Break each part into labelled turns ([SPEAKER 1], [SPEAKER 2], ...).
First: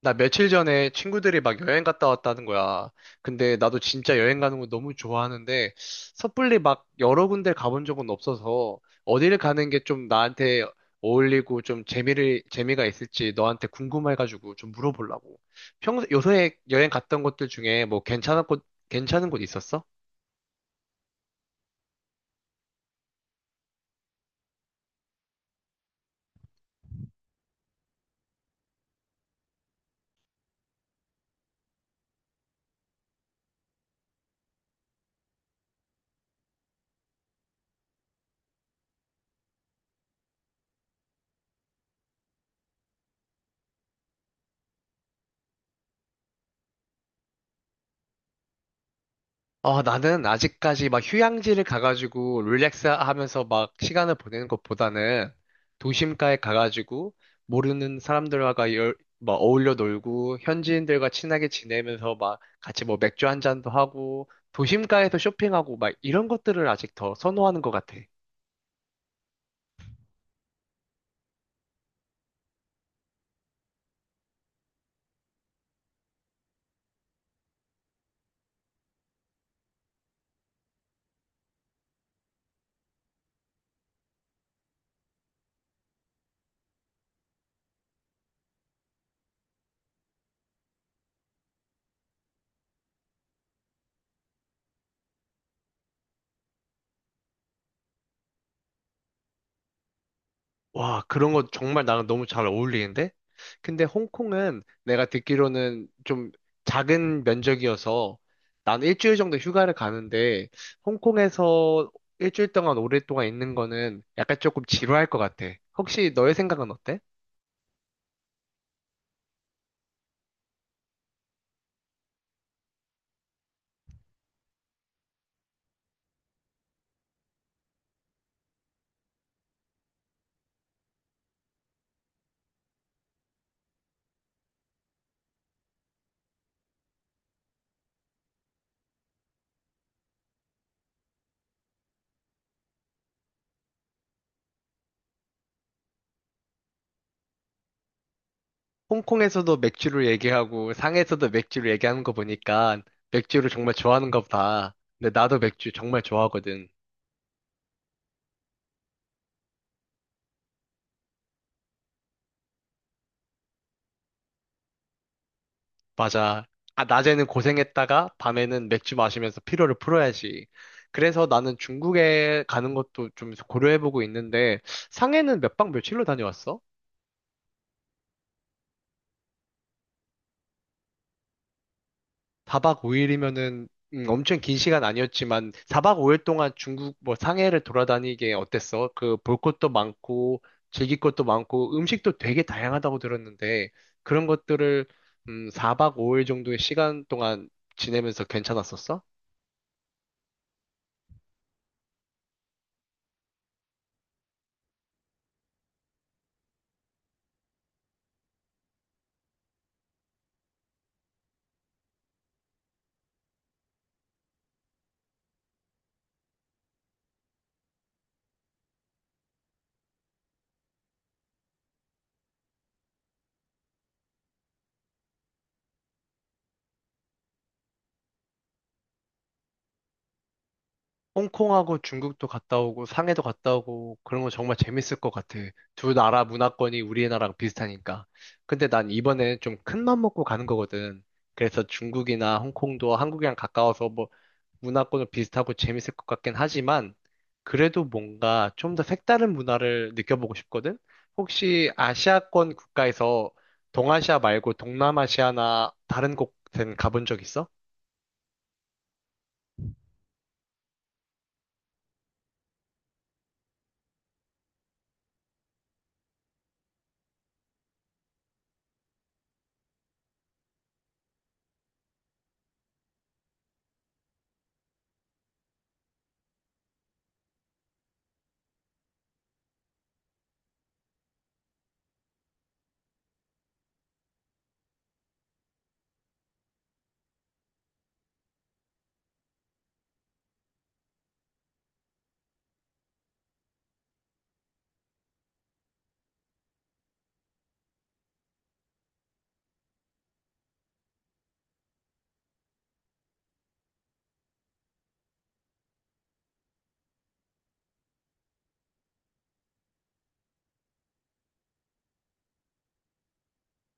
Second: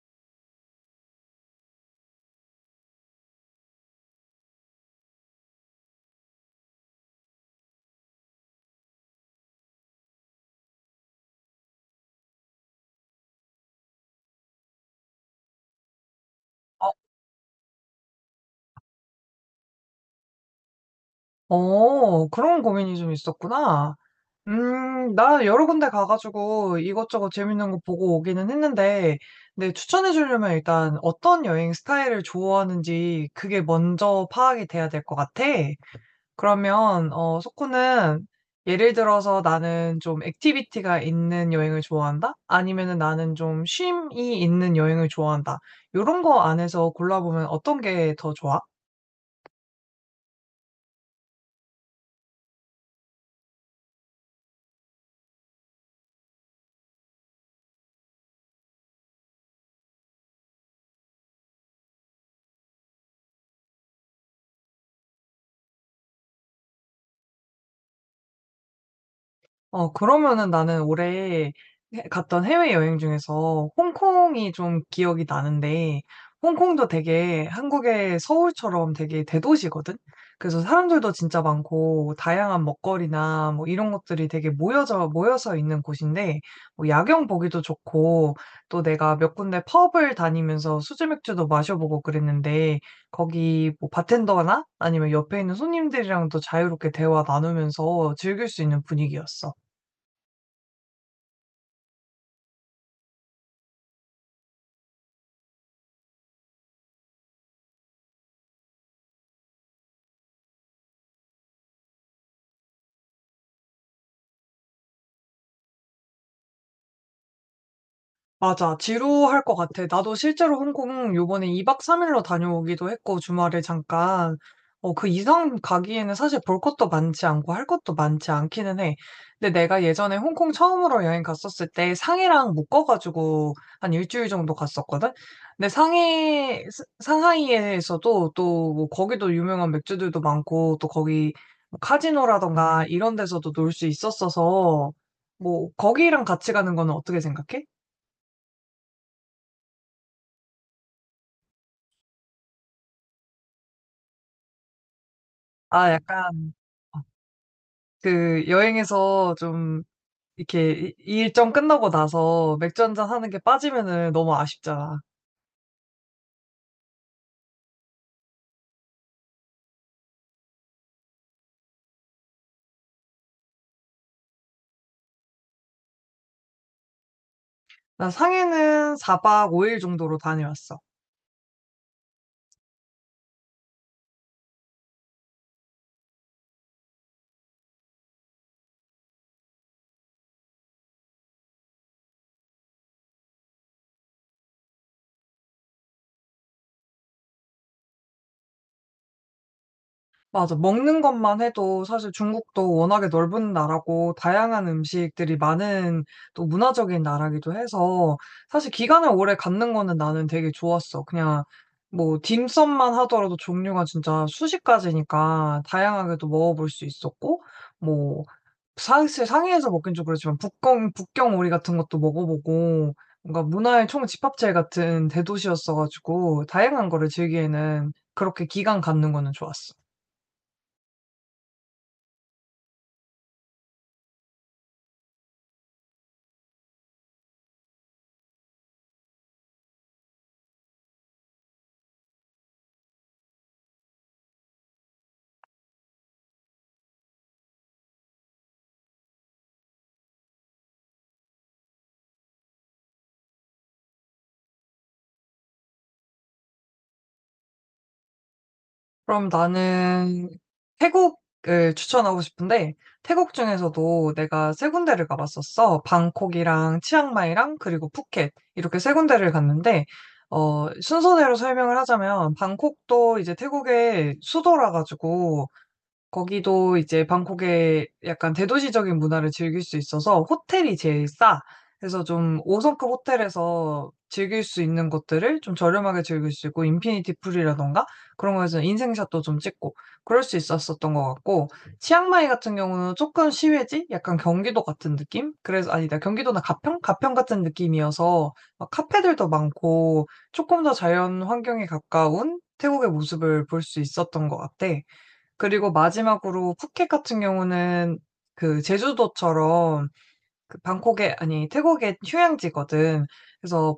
[SPEAKER 1] 나 며칠 전에 친구들이 막 여행 갔다 왔다는 거야. 근데 나도 진짜 여행 가는 거 너무 좋아하는데 섣불리 막 여러 군데 가본 적은 없어서 어디를 가는 게 좀 나한테 어울리고 좀 재미를 재미가 있을지 너한테 궁금해가지고 좀 물어보려고. 평소 요새 여행
[SPEAKER 2] 어,
[SPEAKER 1] 갔던 곳들 중에 뭐 괜찮은 곳 있었어?
[SPEAKER 2] 그런 고민이 좀 있었구나. 나 여러 군데 가가지고 이것저것 재밌는 거 보고 오기는 했는데, 근데 추천해 주려면 일단 어떤 여행 스타일을 좋아하는지 그게 먼저 파악이 돼야 될 것 같아. 그러면, 소코는 예를 들어서 나는 좀 액티비티가 있는 여행을 좋아한다? 아니면은 나는 좀 쉼이 있는 여행을 좋아한다? 요런 거 안에서 골라보면 어떤 게 더 좋아?
[SPEAKER 1] 어, 나는 아직까지 막 휴양지를 가가지고 릴렉스 하면서 막 시간을 보내는 것보다는 도심가에 가가지고 모르는 사람들과 막 어울려 놀고 현지인들과 친하게 지내면서 막 같이 뭐 맥주 한 잔도 하고 도심가에서 쇼핑하고 막 이런 것들을 아직 더 선호하는 것 같아.
[SPEAKER 2] 그러면은 나는 올해 해 갔던 해외여행 중에서 홍콩이 좀 기억이 나는데, 홍콩도 되게 한국의 서울처럼 되게 대도시거든. 그래서 사람들도 진짜 많고 다양한 먹거리나 뭐 이런 것들이 되게 모여져 모여서 있는 곳인데, 뭐 야경 보기도 좋고 또 내가 몇 군데 펍을 다니면서 수제맥주도 마셔보고 그랬는데, 거기 뭐 바텐더나 아니면 옆에 있는 손님들이랑도 자유롭게 대화 나누면서 즐길 수 있는 분위기였어.
[SPEAKER 1] 와, 그런 거 정말 나랑 너무 잘 어울리는데? 근데 홍콩은 내가 듣기로는 좀 작은 면적이어서 난 일주일 정도 휴가를 가는데 홍콩에서 일주일 동안 오랫동안 있는 거는 약간 조금 지루할 것 같아. 혹시 너의 생각은 어때?
[SPEAKER 2] 맞아. 지루할 것 같아. 나도 실제로 홍콩 요번에 2박 3일로 다녀오기도 했고, 주말에 잠깐. 그 이상 가기에는 사실 볼 것도 많지 않고 할 것도 많지 않기는 해. 근데 내가 예전에 홍콩 처음으로 여행 갔었을 때 상해랑 묶어가지고 한 일주일 정도 갔었거든? 근데 상하이에서도 또뭐 거기도 유명한 맥주들도 많고, 또 거기 뭐 카지노라던가 이런 데서도 놀 수 있었어서, 뭐, 거기랑 같이 가는 거는 어떻게 생각해?
[SPEAKER 1] 홍콩에서도 맥주를 얘기하고 상해에서도 맥주를 얘기하는 거 보니까 맥주를 정말 좋아하는가 보다. 근데 나도 맥주
[SPEAKER 2] 아
[SPEAKER 1] 정말
[SPEAKER 2] 약간
[SPEAKER 1] 좋아하거든.
[SPEAKER 2] 어 그 여행에서 좀 이렇게 이 이 일정 끝나고 나서 맥주 한잔 하는 게 빠지면은 너무 아쉽잖아.
[SPEAKER 1] 맞아. 아, 낮에는 고생했다가 밤에는 맥주 마시면서 피로를 풀어야지. 그래서 나는 중국에 가는 것도 좀 고려해보고 있는데, 상해는 몇 박 며칠로 다녀왔어?
[SPEAKER 2] 나 상해는 4박 5일 정도로 다녀왔어.
[SPEAKER 1] 4박 5일이면은, 엄청 긴 시간 아니었지만, 4박 5일 동안 중국 뭐 상해를 돌아다니게 어땠어? 그 볼 것도 많고, 즐길 것도 많고, 음식도 되게 다양하다고 들었는데, 그런 것들을, 4박 5일 정도의 시간 동안 지내면서 괜찮았었어?
[SPEAKER 2] 맞아. 먹는 것만 해도 사실 중국도 워낙에 넓은 나라고 다양한 음식들이 많은, 또 문화적인 나라기도 해서 사실 기간을 오래 갖는 거는 나는 되게 좋았어. 그냥 뭐 딤섬만 하더라도 종류가 진짜 수십 가지니까 다양하게도 먹어볼 수 있었고, 뭐 사실 상해에서 먹긴 좀 그렇지만 북경 오리 같은 것도 먹어보고, 뭔가 문화의 총집합체 같은 대도시였어가지고 다양한 거를 즐기에는 그렇게 기간 갖는 거는 좋았어.
[SPEAKER 1] 홍콩하고 중국도 갔다 오고 상해도 갔다 오고 그런 거 정말 재밌을 것 같아. 두 나라 문화권이 우리나라랑 비슷하니까. 근데 난 이번에 좀 큰 맘 먹고 가는 거거든. 그래서 중국이나 홍콩도 한국이랑 가까워서 뭐 문화권은 비슷하고 재밌을 것 같긴 하지만 그래도 뭔가 좀 더 색다른 문화를 느껴보고 싶거든. 혹시 아시아권 국가에서 동아시아 말고 동남아시아나 다른 곳은 가본 적 있어?
[SPEAKER 2] 그럼 나는 태국을 추천하고 싶은데, 태국 중에서도 내가 세 군데를 가봤었어. 방콕이랑 치앙마이랑 그리고 푸켓 이렇게 세 군데를 갔는데, 순서대로 설명을 하자면 방콕도 이제 태국의 수도라 가지고 거기도 이제 방콕의 약간 대도시적인 문화를 즐길 수 있어서 호텔이 제일 싸. 그래서 좀 5성급 호텔에서 즐길 수 있는 것들을 좀 저렴하게 즐길 수 있고, 인피니티 풀이라던가 그런 거에서 인생샷도 좀 찍고 그럴 수 있었었던 것 같고, 치앙마이 같은 경우는 조금 시외지? 약간 경기도 같은 느낌? 그래서 아니다. 경기도나 가평? 가평 같은 느낌이어서 막 카페들도 많고 조금 더 자연 환경에 가까운 태국의 모습을 볼 수 있었던 것 같아. 그리고 마지막으로 푸켓 같은 경우는 그 제주도처럼 그 방콕에 아니 태국의 휴양지거든. 그래서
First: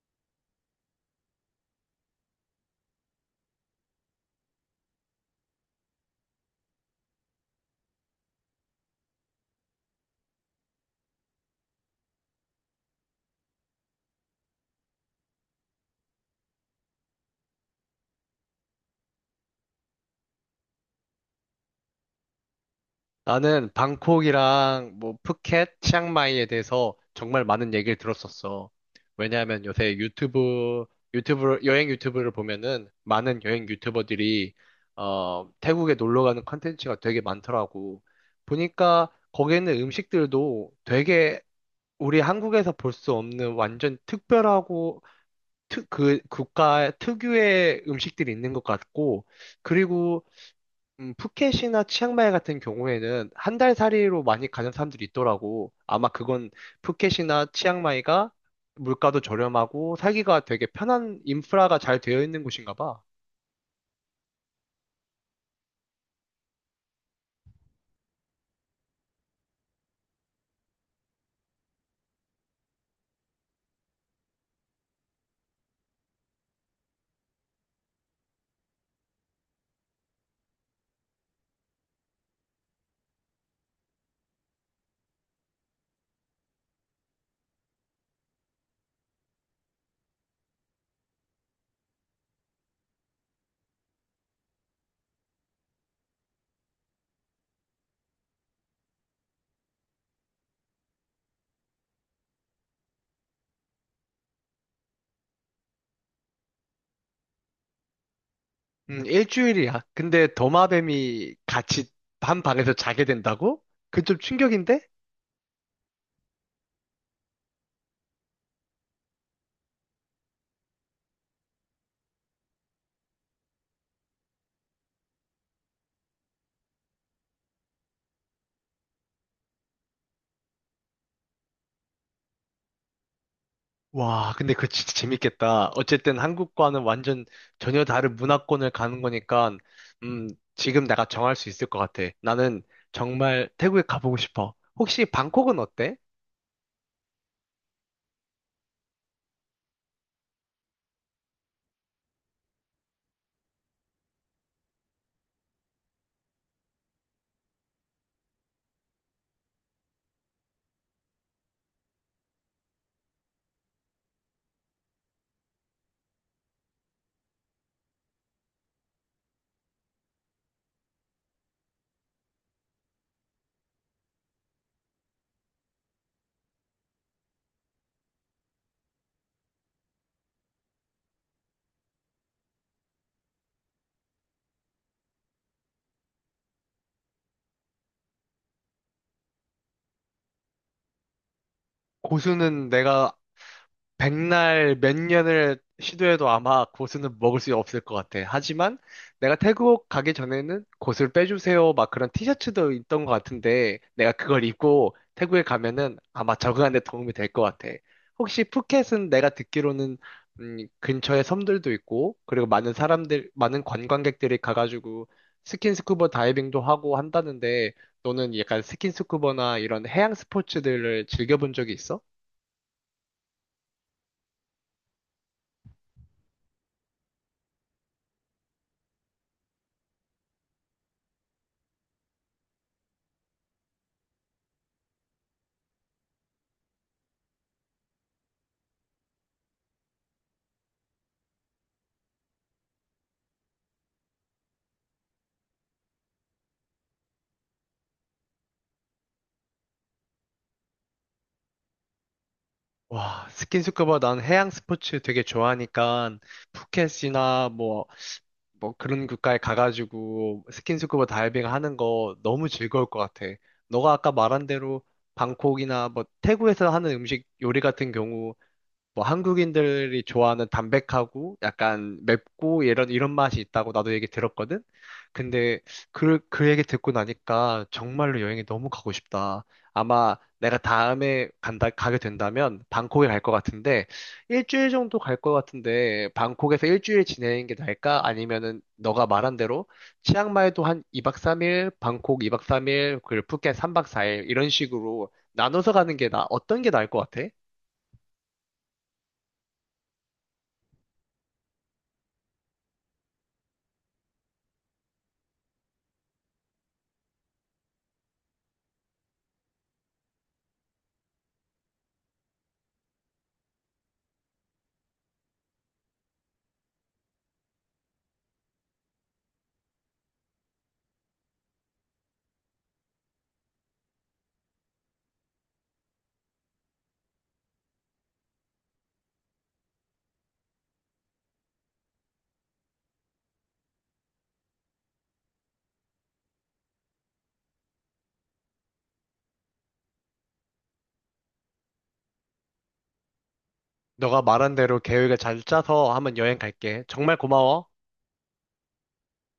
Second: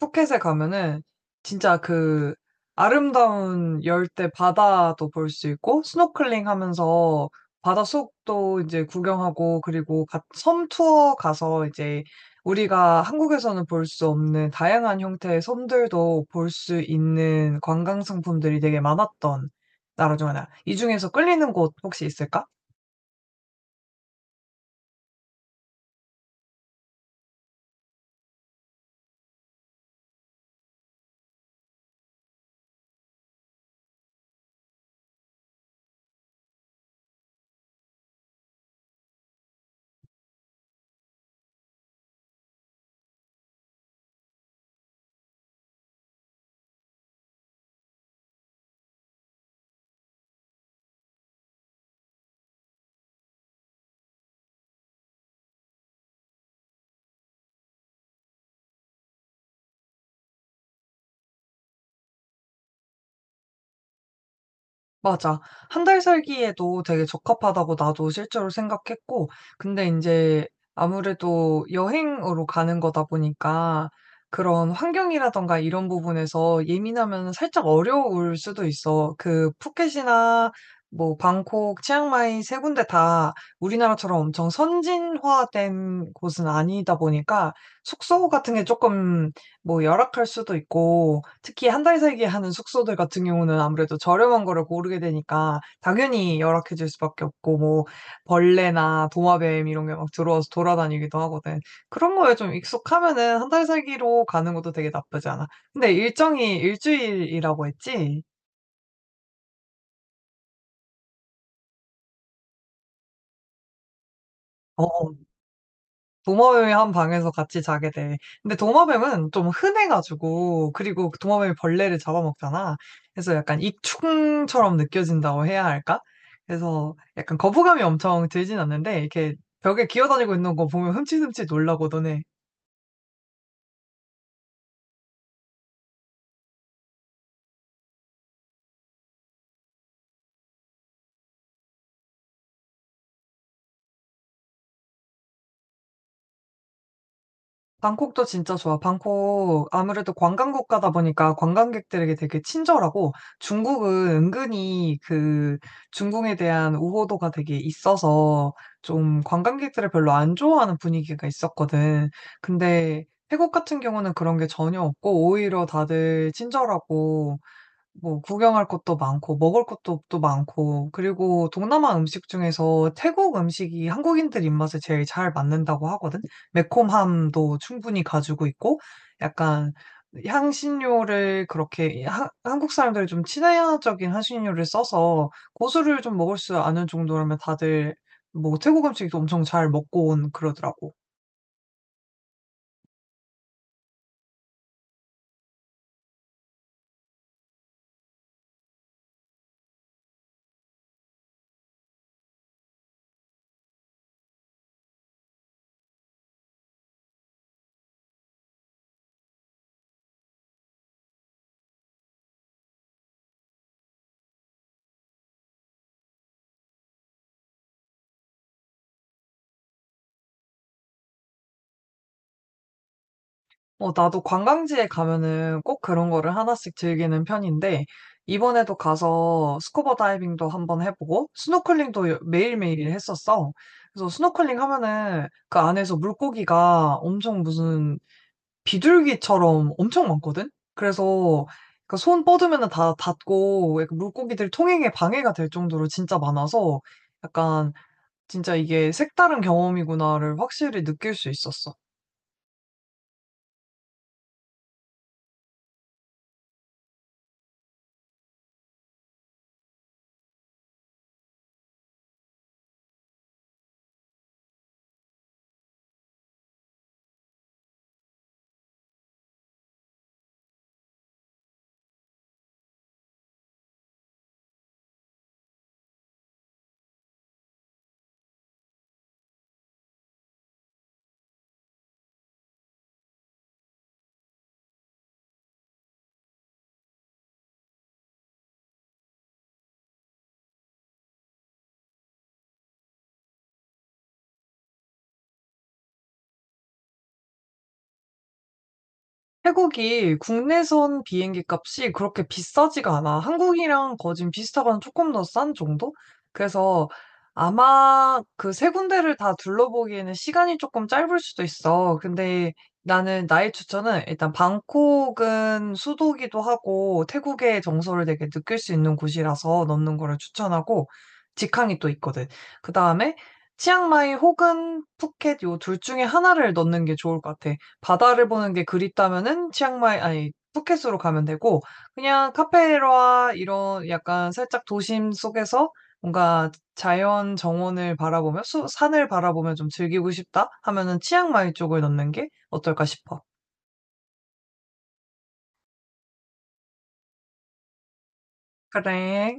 [SPEAKER 2] 푸켓에 가면은 진짜 그 아름다운 열대 바다도 볼 수 있고, 스노클링 하면서 바다 속도 이제 구경하고, 그리고 섬 투어 가서 이제 우리가 한국에서는 볼 수 없는 다양한 형태의 섬들도 볼 수 있는 관광 상품들이 되게 많았던 나라 중 하나. 이 중에서 끌리는 곳 혹시 있을까?
[SPEAKER 1] 나는 방콕이랑 뭐 푸켓, 치앙마이에 대해서 정말 많은 얘기를 들었었어. 왜냐하면 요새 여행 유튜브를 보면은 많은 여행 유튜버들이 태국에 놀러 가는 컨텐츠가 되게 많더라고. 보니까 거기에 있는 음식들도 되게 우리 한국에서 볼 수 없는 완전 특별하고 그 국가 특유의 음식들이 있는 것 같고 그리고 푸켓이나 치앙마이 같은 경우에는 한 달 살이로 많이 가는 사람들이 있더라고. 아마 그건 푸켓이나 치앙마이가 물가도 저렴하고 살기가 되게 편한 인프라가 잘 되어 있는 곳인가 봐.
[SPEAKER 2] 맞아. 한 달 살기에도 되게 적합하다고 나도 실제로 생각했고, 근데 이제 아무래도 여행으로 가는 거다 보니까 그런 환경이라든가 이런 부분에서 예민하면 살짝 어려울 수도 있어. 그 푸켓이나 뭐 방콕, 치앙마이 세 군데 다 우리나라처럼 엄청 선진화된 곳은 아니다 보니까 숙소 같은 게 조금, 뭐 열악할 수도 있고, 특히 한 달 살기 하는 숙소들 같은 경우는 아무래도 저렴한 거를 고르게 되니까 당연히 열악해질 수밖에 없고, 뭐 벌레나 도마뱀 이런 게 막 들어와서 돌아다니기도 하거든. 그런 거에 좀 익숙하면은 한 달 살기로 가는 것도 되게 나쁘지 않아. 근데 일정이 일 주일이라고 했지?
[SPEAKER 1] 일주일이야. 근데 도마뱀이 같이 한 방에서 자게 된다고? 그 좀 충격인데?
[SPEAKER 2] 어. 도마뱀이한 방에서 같이 자게 돼. 근데 도마뱀은 좀 흔해가지고, 그리고 그 도마뱀이 벌레를 잡아먹잖아. 그래서 약간 익충처럼 느껴진다고 해야 할까? 그래서 약간 거부감이 엄청 들진 않는데, 이렇게 벽에 기어다니고 있는 거 보면 흠칫흠칫 놀라고 너네.
[SPEAKER 1] 와, 근데 그거 진짜 재밌겠다. 어쨌든 한국과는 완전 전혀 다른 문화권을 가는 거니까, 음, 지금 내가 정할 수 있을 것 같아. 나는 정말 태국에 가보고 싶어. 혹시 방콕은 어때?
[SPEAKER 2] 방콕도 진짜 좋아. 방콕 아무래도 관광 국가다 보니까 관광객들에게 되게 친절하고, 중국은 은근히 그 중국에 대한 우호도가 되게 있어서 좀 관광객들을 별로 안 좋아하는 분위기가 있었거든. 근데 태국 같은 경우는 그런 게 전혀 없고 오히려 다들 친절하고, 뭐 구경할 곳도 많고 먹을 것도 또 많고, 그리고 동남아 음식 중에서 태국 음식이 한국인들 입맛에 제일 잘 맞는다고 하거든. 매콤함도 충분히 가지고 있고 약간 향신료를 그렇게 한국 사람들이 좀 친화적인 향신료를 써서 고수를 좀 먹을 수 아는 정도라면 다들 뭐 태국 음식도 엄청 잘 먹고 온 그러더라고.
[SPEAKER 1] 고수는 내가 백날 몇 년을 시도해도 아마 고수는 먹을 수 없을 것 같아. 하지만 내가 태국 가기 전에는 고수를 빼주세요. 막 그런 티셔츠도 있던 것 같은데 내가 그걸 입고 태국에 가면은 아마 적응하는 데 도움이 될 것 같아. 혹시 푸켓은 내가 듣기로는 근처에 섬들도 있고 그리고 많은 사람들, 많은 관광객들이 가가지고 스킨스쿠버 다이빙도 하고 한다는데 너는 약간 스킨스쿠버나 이런 해양 스포츠들을 즐겨본 적이 있어?
[SPEAKER 2] 어, 나도 관광지에 가면은 꼭 그런 거를 하나씩 즐기는 편인데, 이번에도 가서 스쿠버 다이빙도 한번 해보고, 스노클링도 매일매일 했었어. 그래서 스노클링 하면은 그 안에서 물고기가 엄청 무슨 비둘기처럼 엄청 많거든? 그래서 그손 뻗으면은 다 닿고, 약간 물고기들 통행에 방해가 될 정도로 진짜 많아서, 약간 진짜 이게 색다른 경험이구나를 확실히 느낄 수 있었어.
[SPEAKER 1] 와, 스킨스쿠버 난 해양 스포츠 되게 좋아하니까 푸켓이나 뭐 그런 국가에 가가지고 스킨스쿠버 다이빙 하는 거 너무 즐거울 것 같아. 너가 아까 말한 대로 방콕이나 뭐 태국에서 하는 음식 요리 같은 경우 뭐 한국인들이 좋아하는 담백하고 약간 맵고 이런 맛이 있다고 나도 얘기 들었거든. 근데 그 얘기 듣고 나니까 정말로 여행이 너무 가고 싶다. 아마 내가 다음에 간다 가게 된다면 방콕에 갈 것 같은데 일주일 정도 갈 것 같은데 방콕에서 일주일 지내는 게 나을까? 아니면은 너가 말한 대로 치앙마이도 한 2박 3일, 방콕 2박 3일, 그리고 푸켓 3박 4일 이런 식으로 나눠서 가는 게 나 어떤 게 나을 것 같아?
[SPEAKER 2] 태국이 국내선 비행기 값이 그렇게 비싸지가 않아. 한국이랑 거의 지금 비슷하거나 조금 더 싼 정도? 그래서 아마 그 세 군데를 다 둘러보기에는 시간이 조금 짧을 수도 있어. 근데 나는 나의 추천은 일단 방콕은 수도기도 하고 태국의 정서를 되게 느낄 수 있는 곳이라서 넣는 거를 추천하고, 직항이 또 있거든. 그 다음에 치앙마이 혹은 푸켓 요 둘 중에 하나를 넣는 게 좋을 것 같아. 바다를 보는 게 그립다면은 치앙마이 아니 푸켓으로 가면 되고, 그냥 카페라 이런 약간 살짝 도심 속에서 뭔가 자연 정원을 바라보며 수 산을 바라보며 좀 즐기고 싶다 하면은 치앙마이 쪽을 넣는 게 어떨까 싶어.
[SPEAKER 1] 너가 말한 대로 계획을 잘 짜서 한번 여행 갈게. 정말 고마워.
[SPEAKER 2] 그래.